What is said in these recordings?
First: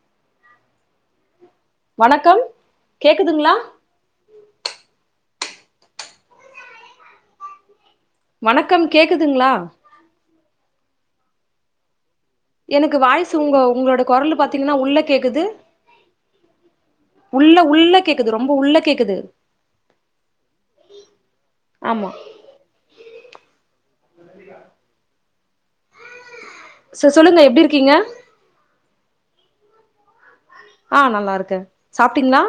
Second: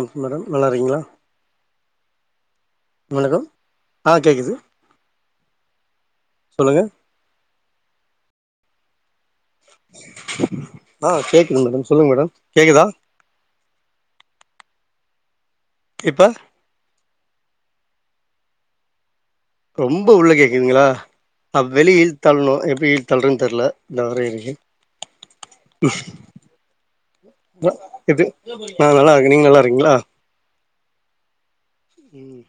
ம் மேடம் நல்லாருக்கீங்களா வணக்கம் வணக்கம் கேக்குதுங்களா ஆ கேக்குது சொல்லுங்க வணக்கம் கே க்குதுங்ளா? ஆ கேக்குது மேடம் சொல்லுங்க மேடம் கேக்குதா எனக்கு வாய்ஸ் உங்க உங்ளோட கொரலு பாத் திங்னா உள்ள கேக்குது இப்ப உள்ள உள்ள கேக்குது ரொம்ப உள்ள கேக்குது ரொம்ப உள்ள கேக்குதுங்களா அப் வெளிய ஆமா இழுத் தள்னு எப்டி இழுத் தள்றன் தெர்ல இந்தா வரே இரிங்க ச சொல்லுங்க எப்டி அ இருக்கீங்க இது ஆ நல்லாருக்கே நீங்க நல்லாரு கீங்ளா ஆ நல்லாருக்கே சாப்டீங்ளா?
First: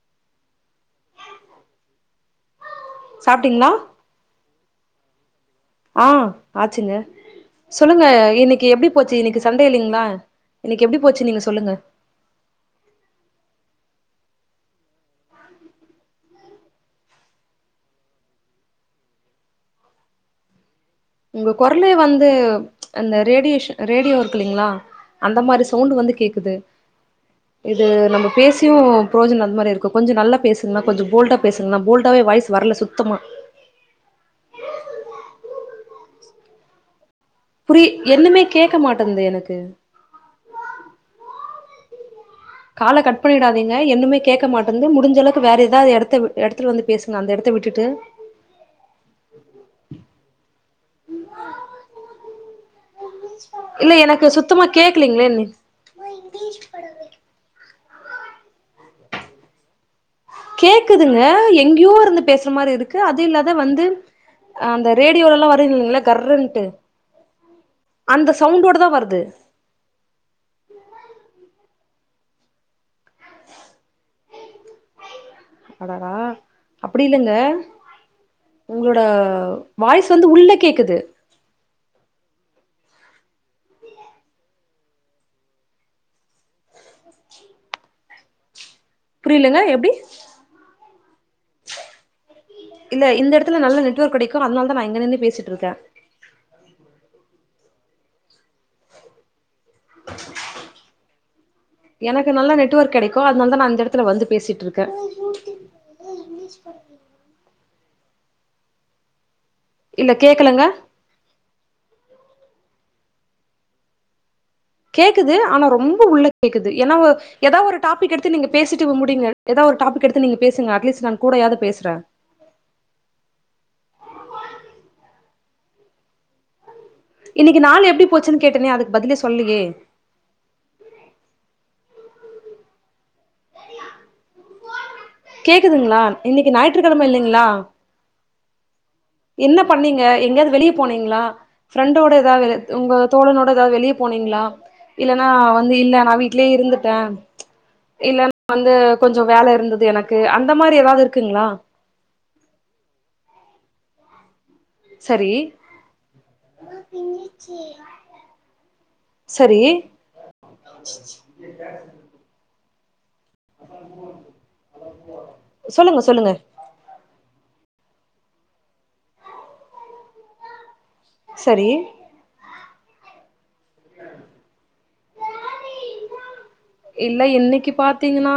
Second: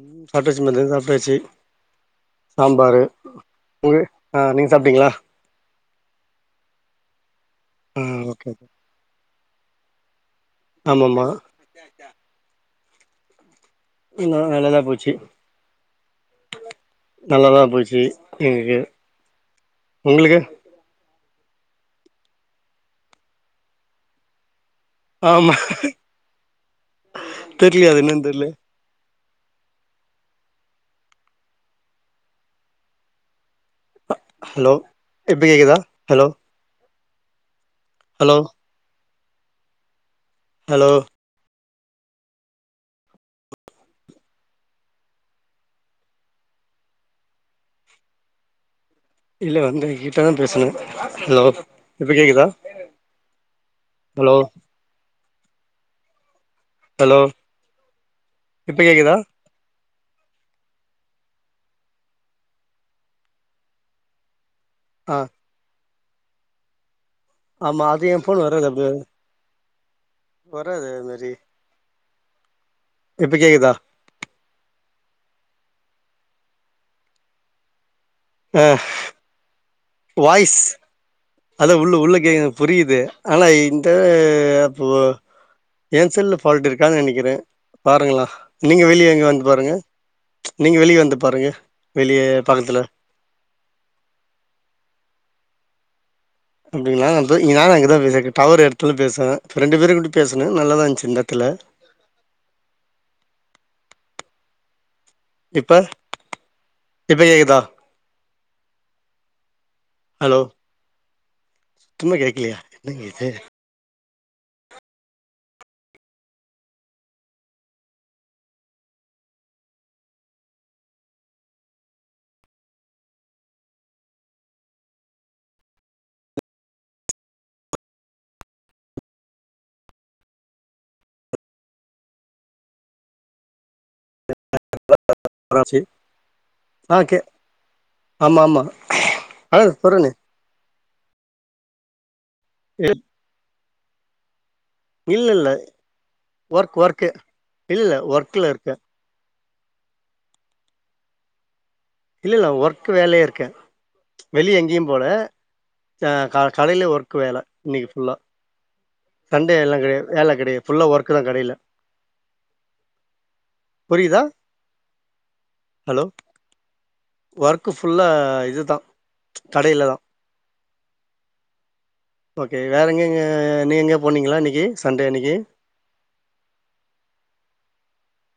ம் சாப் டாச்சு மதிய சாப்டாச்சி சாம்பாரு சாப்ட்டீங்களா உங்க ஆ நீங்க சாப்டீங்ளா? ஆ ஆச்சுங்க ஆ சொல்லுங்க ஓகே ஓகே இன்னைக்கு எப்டி போச்சு இன்னைக்கு சன்டே இல்லிங்ளா இன்னைக்கு எப்டி ஆமாமா போச்சு நீங்க சொல்லுங்க நா நல்லதா போச்சு நல்லதா போச்சு எங்களுக்கு உங்களுக்கு உங்க குரல்லே வந்து அந்த ரேடியேஷன் ரேடியோ இருக்கு இல்லைங்களா அந்த ஆமா மாரி சவுண்ட் வந்து கேக்குது இது தெர்லயே அது என்னன்னு நம்ம தெர்ல பேசியும் புரோஜன் அது மாரி இருக்கும் கொஞ்ச நல்லா பேசுங்கன்னா கொஞ்ச போல்டுடா பேசுங்கன்னா போல்டாவே வாய்ஸ் வர்ல சுத்தமா ஹலோ இப்போ கேக்குதா ஹலோ புரி ஹலோ என்னுமே கேக்க மாட் வந்த எனக்கு ஹலோ கால கட் பண்ணிடாதீங்க இன்னுமே கேக்க மாட்டன்து முடிஞ்ச அளவுக்கு வேற ஏதாவுது எடத்த எடத்துல வந்து பேசுங்க அந்த எடத்த விட்டுட்டு இல்ல வந்து ஏ கிட்ட தான் பேசனு ஹலோ இப்ப கேக்குதா ஹலோ இங்லேன்னே ஹலோ இப்ப கேக்குதா கேக்குதுங்க எங்கியோ இருந்து பேசுற மாரி இருக்கு அது இல்லாத வந்து அந்த ஆ ரேடியோல எல்லாம் வரு இல்லங்ள கர்னுட்டு ஆமா அது என் அந்த ஃபோன் வராது சவுண்டோட அப்டி தா வருது வராது அது மாரி இப்ப கேக்குதா அடடா அப்டி இல்லங்க ஆ உங்ளோட வாய்ஸ் வந்து உள்ள கேக்குது அதா உள்ள உள்ள கேக்குது புரியுது ஆனா இந்த அப்போ ஏ செல்லு ஃபால்ட் இருக்காதுன் நெனக்கிறேன் பாருங்ளே நீங்க வெளிய எங்க வந்து புரியலங்க பாருங்க எப்டி நீங்க வெளிய வந்து பாருங்க வெளியே பக்கத்துல இல்ல இந்த சுட்டு இருக்கேன் அப்டிங்ளா யான் அங்க இப்பதான் விசா டவர் எடத்துல பேசுனேன் இப்போ ரெண்டு பேரும் கூப்டு பேசுனேன் நல்லாதான் இருந்துச்சு இந்த எடத்துல அதுனால்தான் நான் இந்த இடத்துல வந்து பேசிட்டு இருக்கேன் இப்ப இப்ப கேக்குதா இல்ல கேக்கலங்க சுத்தம்மா கேக்கலியா என்னங்க இது கேக்குது ஆனா ரொம்ப உள்ள கேக்குது ஏன்னா ஏதாவது ஒரு டாபிக் எடுத்து நீங்க பேசிட்டு முடிங்க ஏதாவ ஒரு டாபிக் எடுத்து நீங்க பேசுங்க அட்லீஸ்ட் நான் கூட யாவது பேசுறேன் இன்னைக்கு நாளு எப்டி போச்சுன்னு கேட்டேனே அதுக்கு பதிலே சொல்லலியே [unintelligible] இது கேக்குதுங்களா இன்னைக்கு ஆ ஞாயிற்றுக்கிழமை கே இல்லைங்களா ஆமா ஆமா ஆ என்ன பண்ணீங்க சொல்றனே எங்கயாவது வெளியே போனீங்களா பிரெண்ட் ப்ரெண்டோட ஆ உங்க தோழனோட இப்பதான் வெளிய போனீங்களா இல்ல இல்லன்னா இல்ல வந்து இல்ல நான் வீட்லயே ஒர்க் இருந்துட்டேன் ஒர்க்கு இல்ல இல்ல இல்லன்னா ஒர்க்ல இருக்கே வந்து கொஞ்சோம் வேல இரு இருந்தது எனக்கு அந்த மாரி ஏதாவது இருக்குங்களா இல்லல்ல ஒர்க் வேலையா இருக்கேன் வெளிய எங்கயும் போல சரி அ க கடையில ஒர்க்கு வேலை இன்னைக்கு ஃபுல்லா சண்டே சரி எல்லாம் கெடையாது வேலை கெடையாது ஃபுல்லா ஒர்க்கு தான் கடையில புரிதா சொல்லுங்க ஹலோ சொல்லுங்க ஒர்க்கு ஃபுல்லா இதுதான் கடையில தான் சரி ஓகே வேற எங்கெங்க நீங்க எங்க போனீங்களா இன்னக்கி சண்டே இன்னக்கி இல்ல இன்னைக்கு பாத்தீங்கன்னா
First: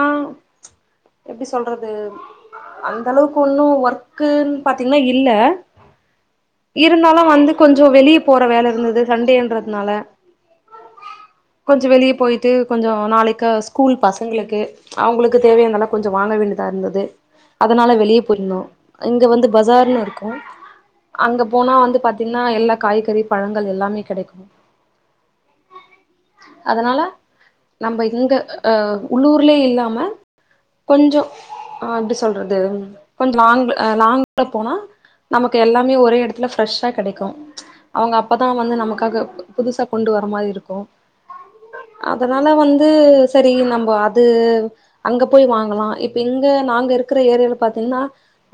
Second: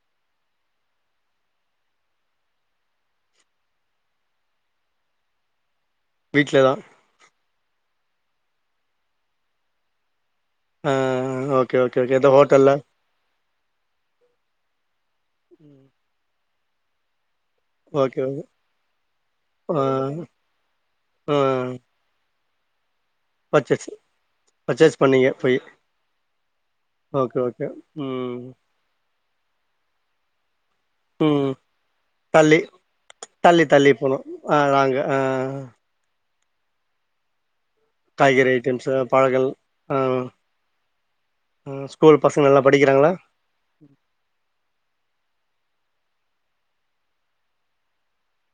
எப்டி சொல்றது அந்த அளவுக்கு ஒண்ணும் ஒர்க்குன பாத்தீங்கன்னா இல்ல வீட்ல தா இருந்தாலும் வந்து கொஞ்சோம் வெளிய போற வேல இருந்தது சண்டேன்றதுனால ஆஹ் ஓகே கொஞ்சோ ஓகே வெளிய கே இந்த போயிட்டு ஹோட்டல்ல கொஞ்சோ நாளைக்கு ஸ்கூல் பசங்களுக்கு அவங்களுக்கு தேவையானதை ம். கொஞ்ச வாங்க வே தான் இருந்தது அதனால ஓகே வெளிய ஓகே போயிருந்தோம் இங்க வந்து ஆ பஜார்ல இருக்கோம் ஆ அங்க போனா வந்து பாத்தீங்கா நான் எல்லா காய்கறி பழங்கள் பர்ச்சேஸ் எல்லாமே கெடைக்கு பர்ச்சேஸ் பண்ணீங்க போய் அதனால ஓகே ஓகே நம்ம இங்க ம் அ உள்ளூர்லயே இல்லாம கொஞ்சோ ம் ஆ எப்பிடி தள்ளி சொல்றது கொஞ்சோ லாங் தள்ளி தள்ளி போனோ லாங்க்ல ஆ போனா நாங்க ஆ நமக்கு எல்லாமே ஒரே எடத் இல்ல ப்ரெஷ்ஷா கெடைக்கு அவுங்க அப்பதா காய்கறி வந்து ஐட்டம்ஸ் நமக்காக பழங்கள் புதுசா ஆ கொண்டு வர மாரி இருக்கு ஆ ஸ்கூல் அதனா பசங்க அலா நல்லா வந்து படிக்கிறாங்களா சரி நம்ப அது அங் அங்க போய் வாங்கலா இப்ப இங்க நாங்க இருக்கிற ஏரியால பாத்தீங்கன்னா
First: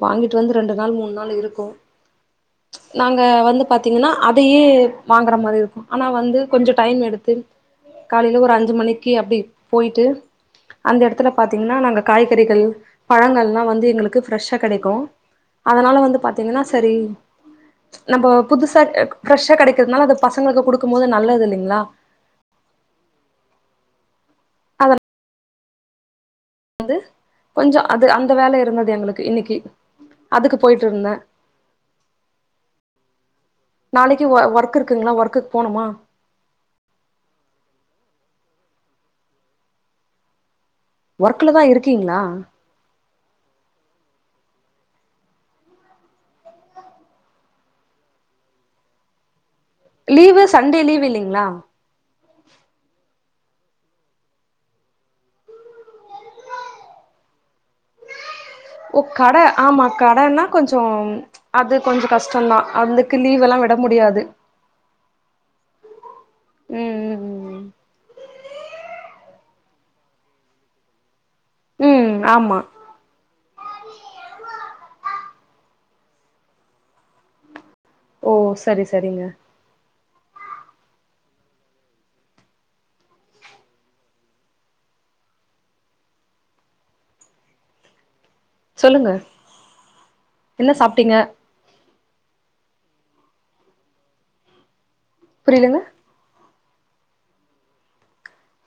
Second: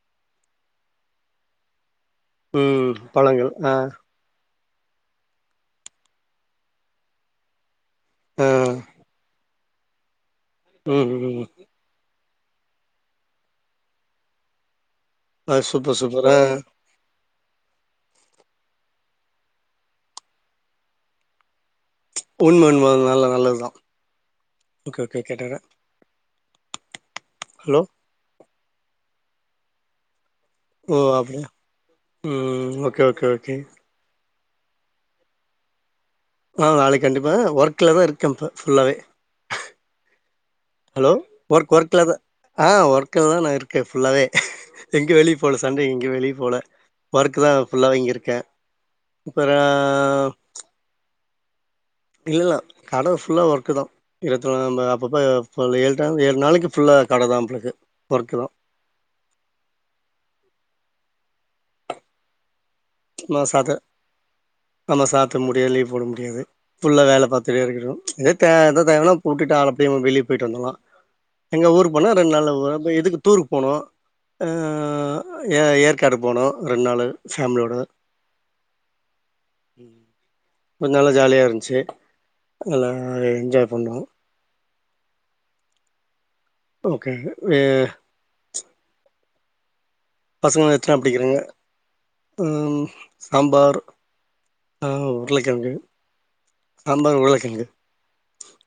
வாங்கிட்டு வந்து ரெண்டு நாள் மூணு நாள் இருக்கு ம் நாங்க பழங்கள் வந்து ஆ பாத்தீங்கன்னா அதயே வாங்கற மாரி இருக்கு ஆனா வந்து கொஞ்சோ டைம் எடுத்து காலையில ஆ ஒரு அஞ் அஞ்சு மணிக்கு அப்பிடி போயிட்டு அந்த ம் எடத்துல ம் பாத்தீங்கன்னா நாங்க காய்கறிகள் பழங்கல்லா வந்து எங்களுக்கு ஃப்ரெஷ்ஷா கெடைக்கு ஆ அதனால சூப்பர் வந்து சூப்பர் ஆ பாத்தீங்கன்னா சரி நம்ப புதுசா ஃப்ரெஷ்ஷா கெடைக்கிறதுனால அது பசங்களுக்கு குடுக்கு போது நல்லது இல்லிங்களா உண்ம உண்ம நல்ல நல்லதுதா ஓகே ஓகே கேட்டற வந்து கொஞ்சோ அது அந்த வேல இ இருந்தது எங்களுக்கு இன்னிக்கி ஓ அப்பய ம் ஓகே ஓகே ஓகே க்கி ஒ ஒர்க் இருக்குங்களா ஒர்குக்கு போணுமா ஆ நாளைக்கு கண்டிப்பா ஒர்க்லதா இருக்க இப்ப ஃபுல்லாவே ஹலோ ஒர்க்ல தா ஒர்க் ஒர்கல த இருக்கீங்களா ஆ ஒர்க் ர்க்லதா நா இருக்கே ஃபுல்லாவே எங்க வெளியே போல சண்டே எங்கியு வெளிய போல ஒர்க்தா ஃபுல்லாவே இங்க இருக்கே இப்ப லீவு சண்டே லீவ் இல்லிங் ங்லா டில்லலா கட ஃபுல்லா ஒர்க்குதா இல்ல தோழா நம்ம அப்பப்ப ஃப ஏாழுடா ஏழு நாளக்கு ஃபுல்லா கடதா நம்ளுக்கு ஓ கட ஆமா கடன்னா கொஞ்சோ அது கொஞ்சோ கஷ்டந்தா அதுக்கு நம்ம லீவ் எல்லா சாத்த விட முடியாது நம்ம சாத்த முடியு லீவ் போட முடியாது ம் ஃபுல்ல வேல ம் பாத்துட்டே ம் இருக்கனு [unintelligible] கூட்டிட்டு ஆளப்போயி வெளிய போயிட்டு வந்துர்லா எங்க ஊரு போனா ம் ரெண்டு நாள்ள ஆமா ஊர் அப்ப எதுக்கு டூர்ருக்கு போனு ஆ ஆ ஏ ஏற்காடு போனோ ரெண் நாளு ஃபேமிலியோட ஓ சரி சரிங்க கொஞ் நல்லா ஜாலியா இருந்ச்சி நல்லா என்ஜாய் பண்ணுனோ ஓகே வே சொல்லுங்க என்ன பசங்கள எத்தனாவது சாப்ட்டீங்க படிக்கிதுங்க ம் சாம்பார் ஆ உருளகெழங்கு புரியலங்க சம்பார் உருளகெழங்கு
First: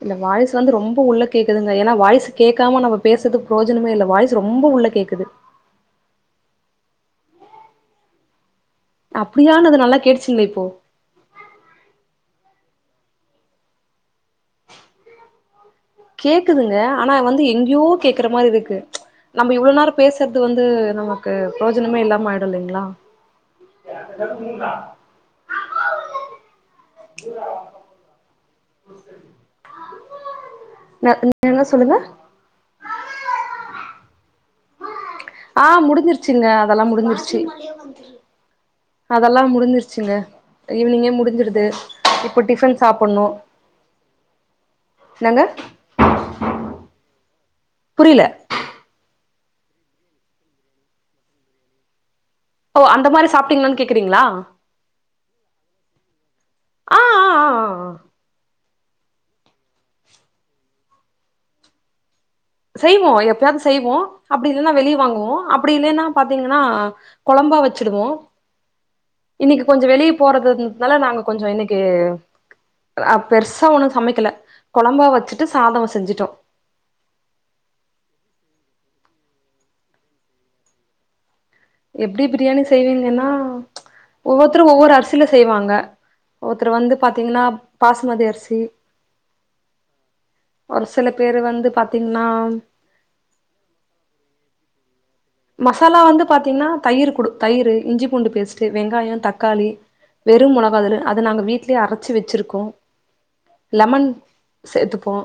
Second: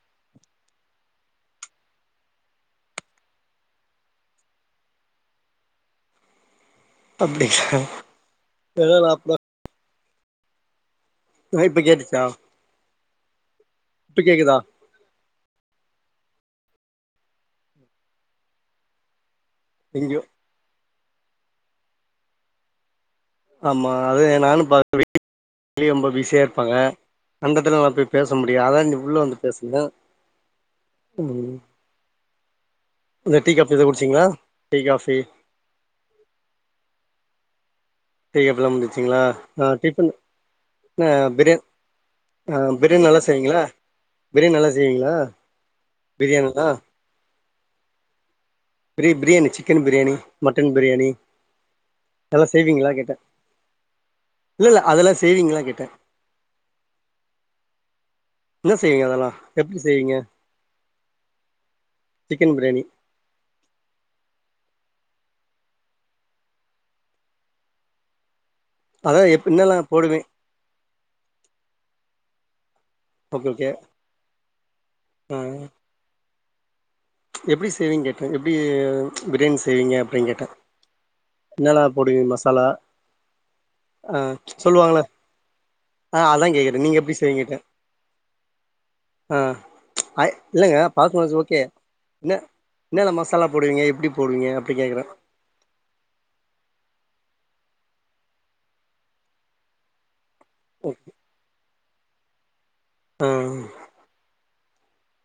இல்ல வாய்ஸ் வந்து ரொம்ப உள்ள கேக்குதுங்க ஏன்னா வாய்ஸ் கேட்காம நம்ம பேசுது ப்ரோஜனமே இல்ல வாய்ஸ் ரொம்ப உள்ள கேக்குது அப்படி [unintelligible] அப்படியானது நல்லக் கேட்டுச்சு இல்ல இப்போ இதோ இப்ப கேட்டுச்சு ஆ இப்ப கேக்குதா கேக்குதுங்க ஆனா வந்து எங்யோ கேக்குற மாரி இருக்கு நம்ம இவ்ளோ நேரே எங்கயோ பேசறது வந்து நமக்கு ப்ரேஜனமே இல்லாம ஆயிடு இல்லிங்ளா ஆமா அது நானு [inaudible] வீட்லயும் ரொம்ப பிஸியா இருப்பாங்க அந்தத்துல நா போய் பேச பேச முடியா அதா இங்க உள்ள வந்து பேசுத ம் என்ன சொல்லுங்க இந்த டீ கப்லத எதோ குடிச்சீங்களா டீ காபி ஆ முடிஞ்சிருச்ங்க அதெல்லா முடிஞ்சிருச்சி டீ காபிலாம் முடிச்சிங்களா அதெல்லா ஆ டிஃபன் முடிஞ்சிருச்சுங்க ஆ ஈவினிங்கே பிரியாணி முடிஞ்சிருது இப்ப ஆ டிபன் பிரியாணி நல்லா சாப்பணு செய்வீங்களா பிரியாணி நல்லா செய்வீங்களா என்னங்க பிரியாணிலா புரில பிரி பிரியாணி சிக்கன் பிரியாணி மட்டன் பிரியாணி நல்லா ஓ செய்விங்கலா அந்த கேட்டே மாரி சாப்ட்டீங்களான்னு கேக்குறீங்களா இல்லல்ல அதெல்லா செய்விங்லா கேட்டே ஆ ஆ ஆ ஆ அ என்ன செய்வீங்க அதெல்லா எப்படி செய்வீங்க சிக்கன் பிரியாணி செய்வோ எப்பயாது செய்வோ அப்படி ன்னா வெளிய வாங்குவோ அப்படி இல்லைன்னா பாத்தீங்கன்னா குழம்பாவச்சிடுவோ அதான் எப் இன்னைக்கு கொஞ்ச என்னெல்லாம் போடுவேன் வெளியப்போறதுனால நாங்க கொஞ்சோ இன்னைக்கு ஆ ஓகே ஓகே பெருசா ஒண்ணு சமைக்கல குழம்பா வச்சுட்டு சாதம் செஞ்சுட்டோம். எப்படி செய்வீங்கக் எப்படி பிரியாணி செய்வீங்க அப்டி கேட்டேன் என்னல்லா போடுவீங்க எப்டி பிரியாணி மசாலா செய்வீங்கன்னா ஆஹ் ஒவ்வொருத்தரு ஒவ்வொரு சொல்லுவாங்களேன் அரிசில செய்வாங்க ஆஹ் அதான் ஒருத்தர் கேட்டேன் வந்து நீங்க எப்படி பாத்தீங்கன்னா செய்வீங்கன்னு பாசுமதி அரிசி ஆ ஐ இல்லங்க ஒரு சில பேரு பாக்கனும் ஓகே வந்து பாத்தீங்கன்னா என்னன்ன மசாலா போடுவீங்க எப்படி போடுவீங்க. எப்டி கேக்குறேன் மசாலா வந்து பாத்தீங்கன்னா தயிர், குடு தயிர், இஞ்சி, பூண்டு பேஸ்ட்டு வெங்காயம், தக்காளி வெறுமுழகாதான அத நாங்க வீட் அரைச்சு வச்சிருக்கோம் ம் சேர்த்துப்போம்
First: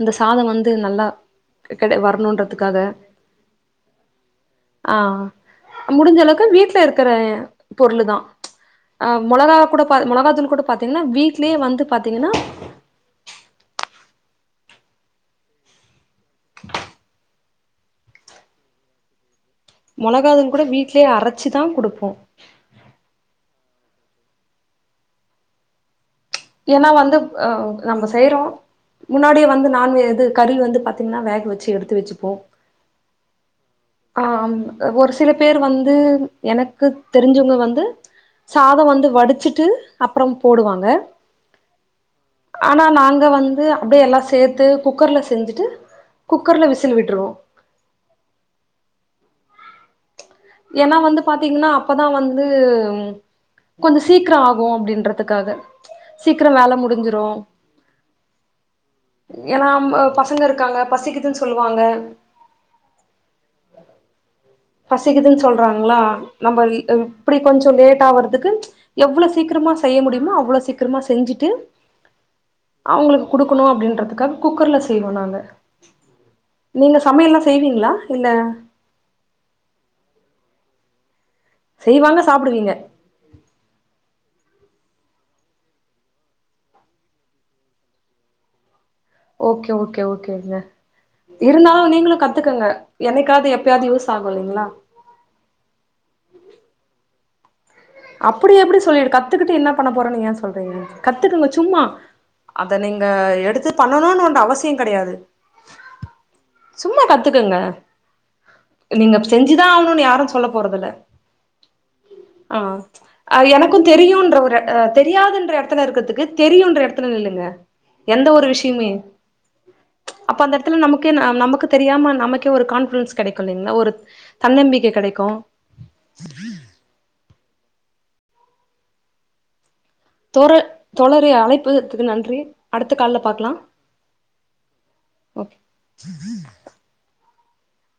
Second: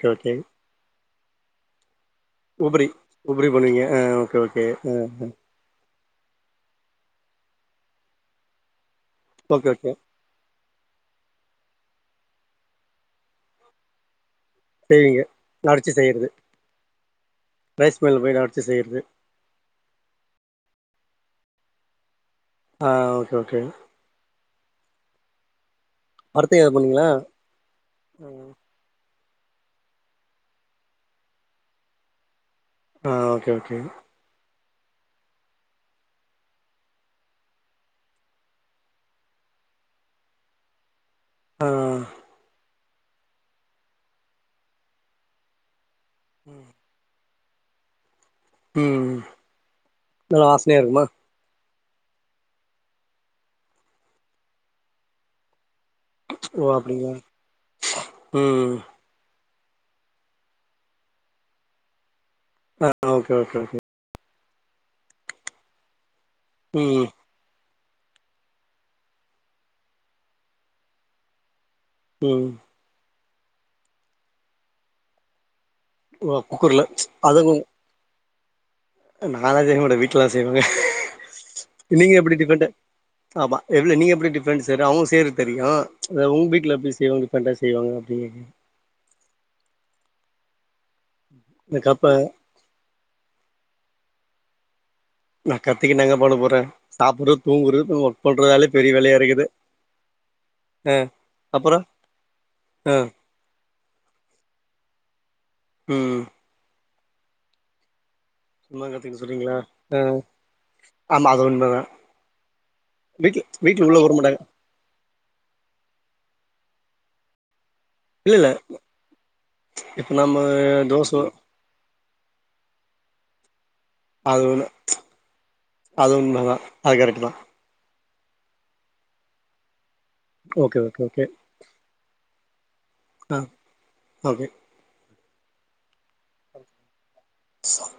அந்த சாதோம் வந்து நல்லா ரெண்டு உபரி உபரி போண்ணீங்க ம் ஓகே ஓகே ம் ம் முடிஞ்சளவுக்கு வீட்டுலருக்கிற பொருளு தான் ஆ மொளகா ஓகே குட ஓகே மிளகாதுனு கூட பாத்தீங்ன்னா வீட்லயே வந்து பாத்தீங்ன்னா செரிங்க அடிச்சு செய்யறது ரைஸ் மில் போய்டு அரைச்சி செய்றது மொளகாதுங்கூட வீட்லயே அரச்சிதான் கொடுப்போம் ஆ ஓகே ஓகே அடுத்து எது ஏன்னா பண்ணீங்களா வந்து அஹ நம்ம செய்றோம். முன்னாடியே வந்து நான் இது கறி வந்து பாத்தீங்கன்னா வேக வச்சு எடுத்து வச்சுப்போம். ஆ ஓகே ஓகே ஒரு சில பேர் வந்து எனக்கு தெரிஞ்சவங்க வந்து சாதோம் வந்து வடிச்சுட்டு அப்புறம் போடுவாங்க. ம் ம் ஆனா நாங்க வந்து அப்டியே எல்லாசேத்து குக்கர்ல செஞ்சுட்டு குக்கர்ல விசில் விட்ருவோம். உம் ஏன்னா வந்து பாத்தீங்கன்னா அப்பதான் வந்து கொஞ்சம் சீக்கிரம் ஆகும் அப்படின்றதுக்காக சீக்கிரம் ஓ வேலை அப்டிங்களா முடிஞ்சிரும் ம் ஏன்னா பசங்க இருக்காங்க பசிக்குதுன்னு சொல்லுவாங்க ஆ ஓகே ஓகே ஓகே பசிக்குதுன்னு சொல்றாங்களா நம்ம ம் இப்படி கொஞ்சம் லேட் டா வர்துக்கு எவ்வளவு சீக்கிரமா செய்ய முடியுமோ அவ்வளோ சீக்கிரமா செஞ்சுட்டு ம் குடுக்கணும் அப்படின்றதுக்கா குக்கர்ல செய்வோம் நாங்க ஓ குக்கர்ல நீங்க சமையல் எல்லாம் செய்வீங்களா இல்ல நானலாம் செய்ய மாட்டேன் வீட்டுலல்லாம் செய்வாங்க நீங்க செய்வாங்க எப்படி டிஃபெண்ட்டு சாப்டுவீங்க ஆமா நீங்க எப்படி டி ஃபெ ரெண்ட் சார் அவுங்க செய்றது தெரியும் அ உங்க வீட்டுல எப்படி செய்வாங்க டிஃப்ரெண்டா செய்வாங்க அப்படின்னு ஓகே ஓகே ஓகேங்க இந்த இருந்தாலும் கப்ப நீங்களும் கத்துக்கங்க என்னைக்காவது எப்பயாவது யூஸ் பாகும் இல்லைங்களா நான் கத்துக்கிட் என்னாங்க பண்ண போறேன் சாப்பிடுறது தூங்குறது ஒர்க் அப்படி பண்றதாலே எப்படி பெரிய சொல்லிடு வேலையா இருக்குது கத்துக்கிட்டு என்ன பண்ண போறேன்னு ஏன் சொல்றீங்க ஆ கத்துக்குங்க அப்பறோ சும்மா அத ஆ நீங்க எடுத்து பண்ணணும்னு ஒன்னு அவசியம் கெடையாது ம் சும்மா கத்துக்குங்க சும்மா கத்தங்க நீங்க சொன்னறீங்களா செஞ்சுதா ஆகணுனு அ யாரு சொல்ல போறதில்ல ஆமா அது உண்மைதான் ஆ அது எனக்கும் தெரியும்ன்ற ஒரு தெரியாதுன்ற இடத்துல இருக்குறதுக்கு தெரியும்ன்ற இடத்துல நில்லுங்க எந்த இல்ல ஒரு இல்ல விஷயமே இப்ப நம்ம அப்ப அந்த இடத்துல நமக்கே தோச நமக்கு தெரியாம நமக்கே ஒரு கான்பிடன்ஸ் கெடைக்கும் இல்லைங்களா ஒரு அது தன்னம்பிக்கை கெடைக்கு அதுவும்ண்மைதான் அது கரெக்ட்டு தான் தோழர் ஓகே ஓகே ஓகே தோழரே அழைப்பதற்க்கு நன்றி அடுத்த கால்ல ஆ பாக்கலாம் ஓகே ஓகே ச [inaudible]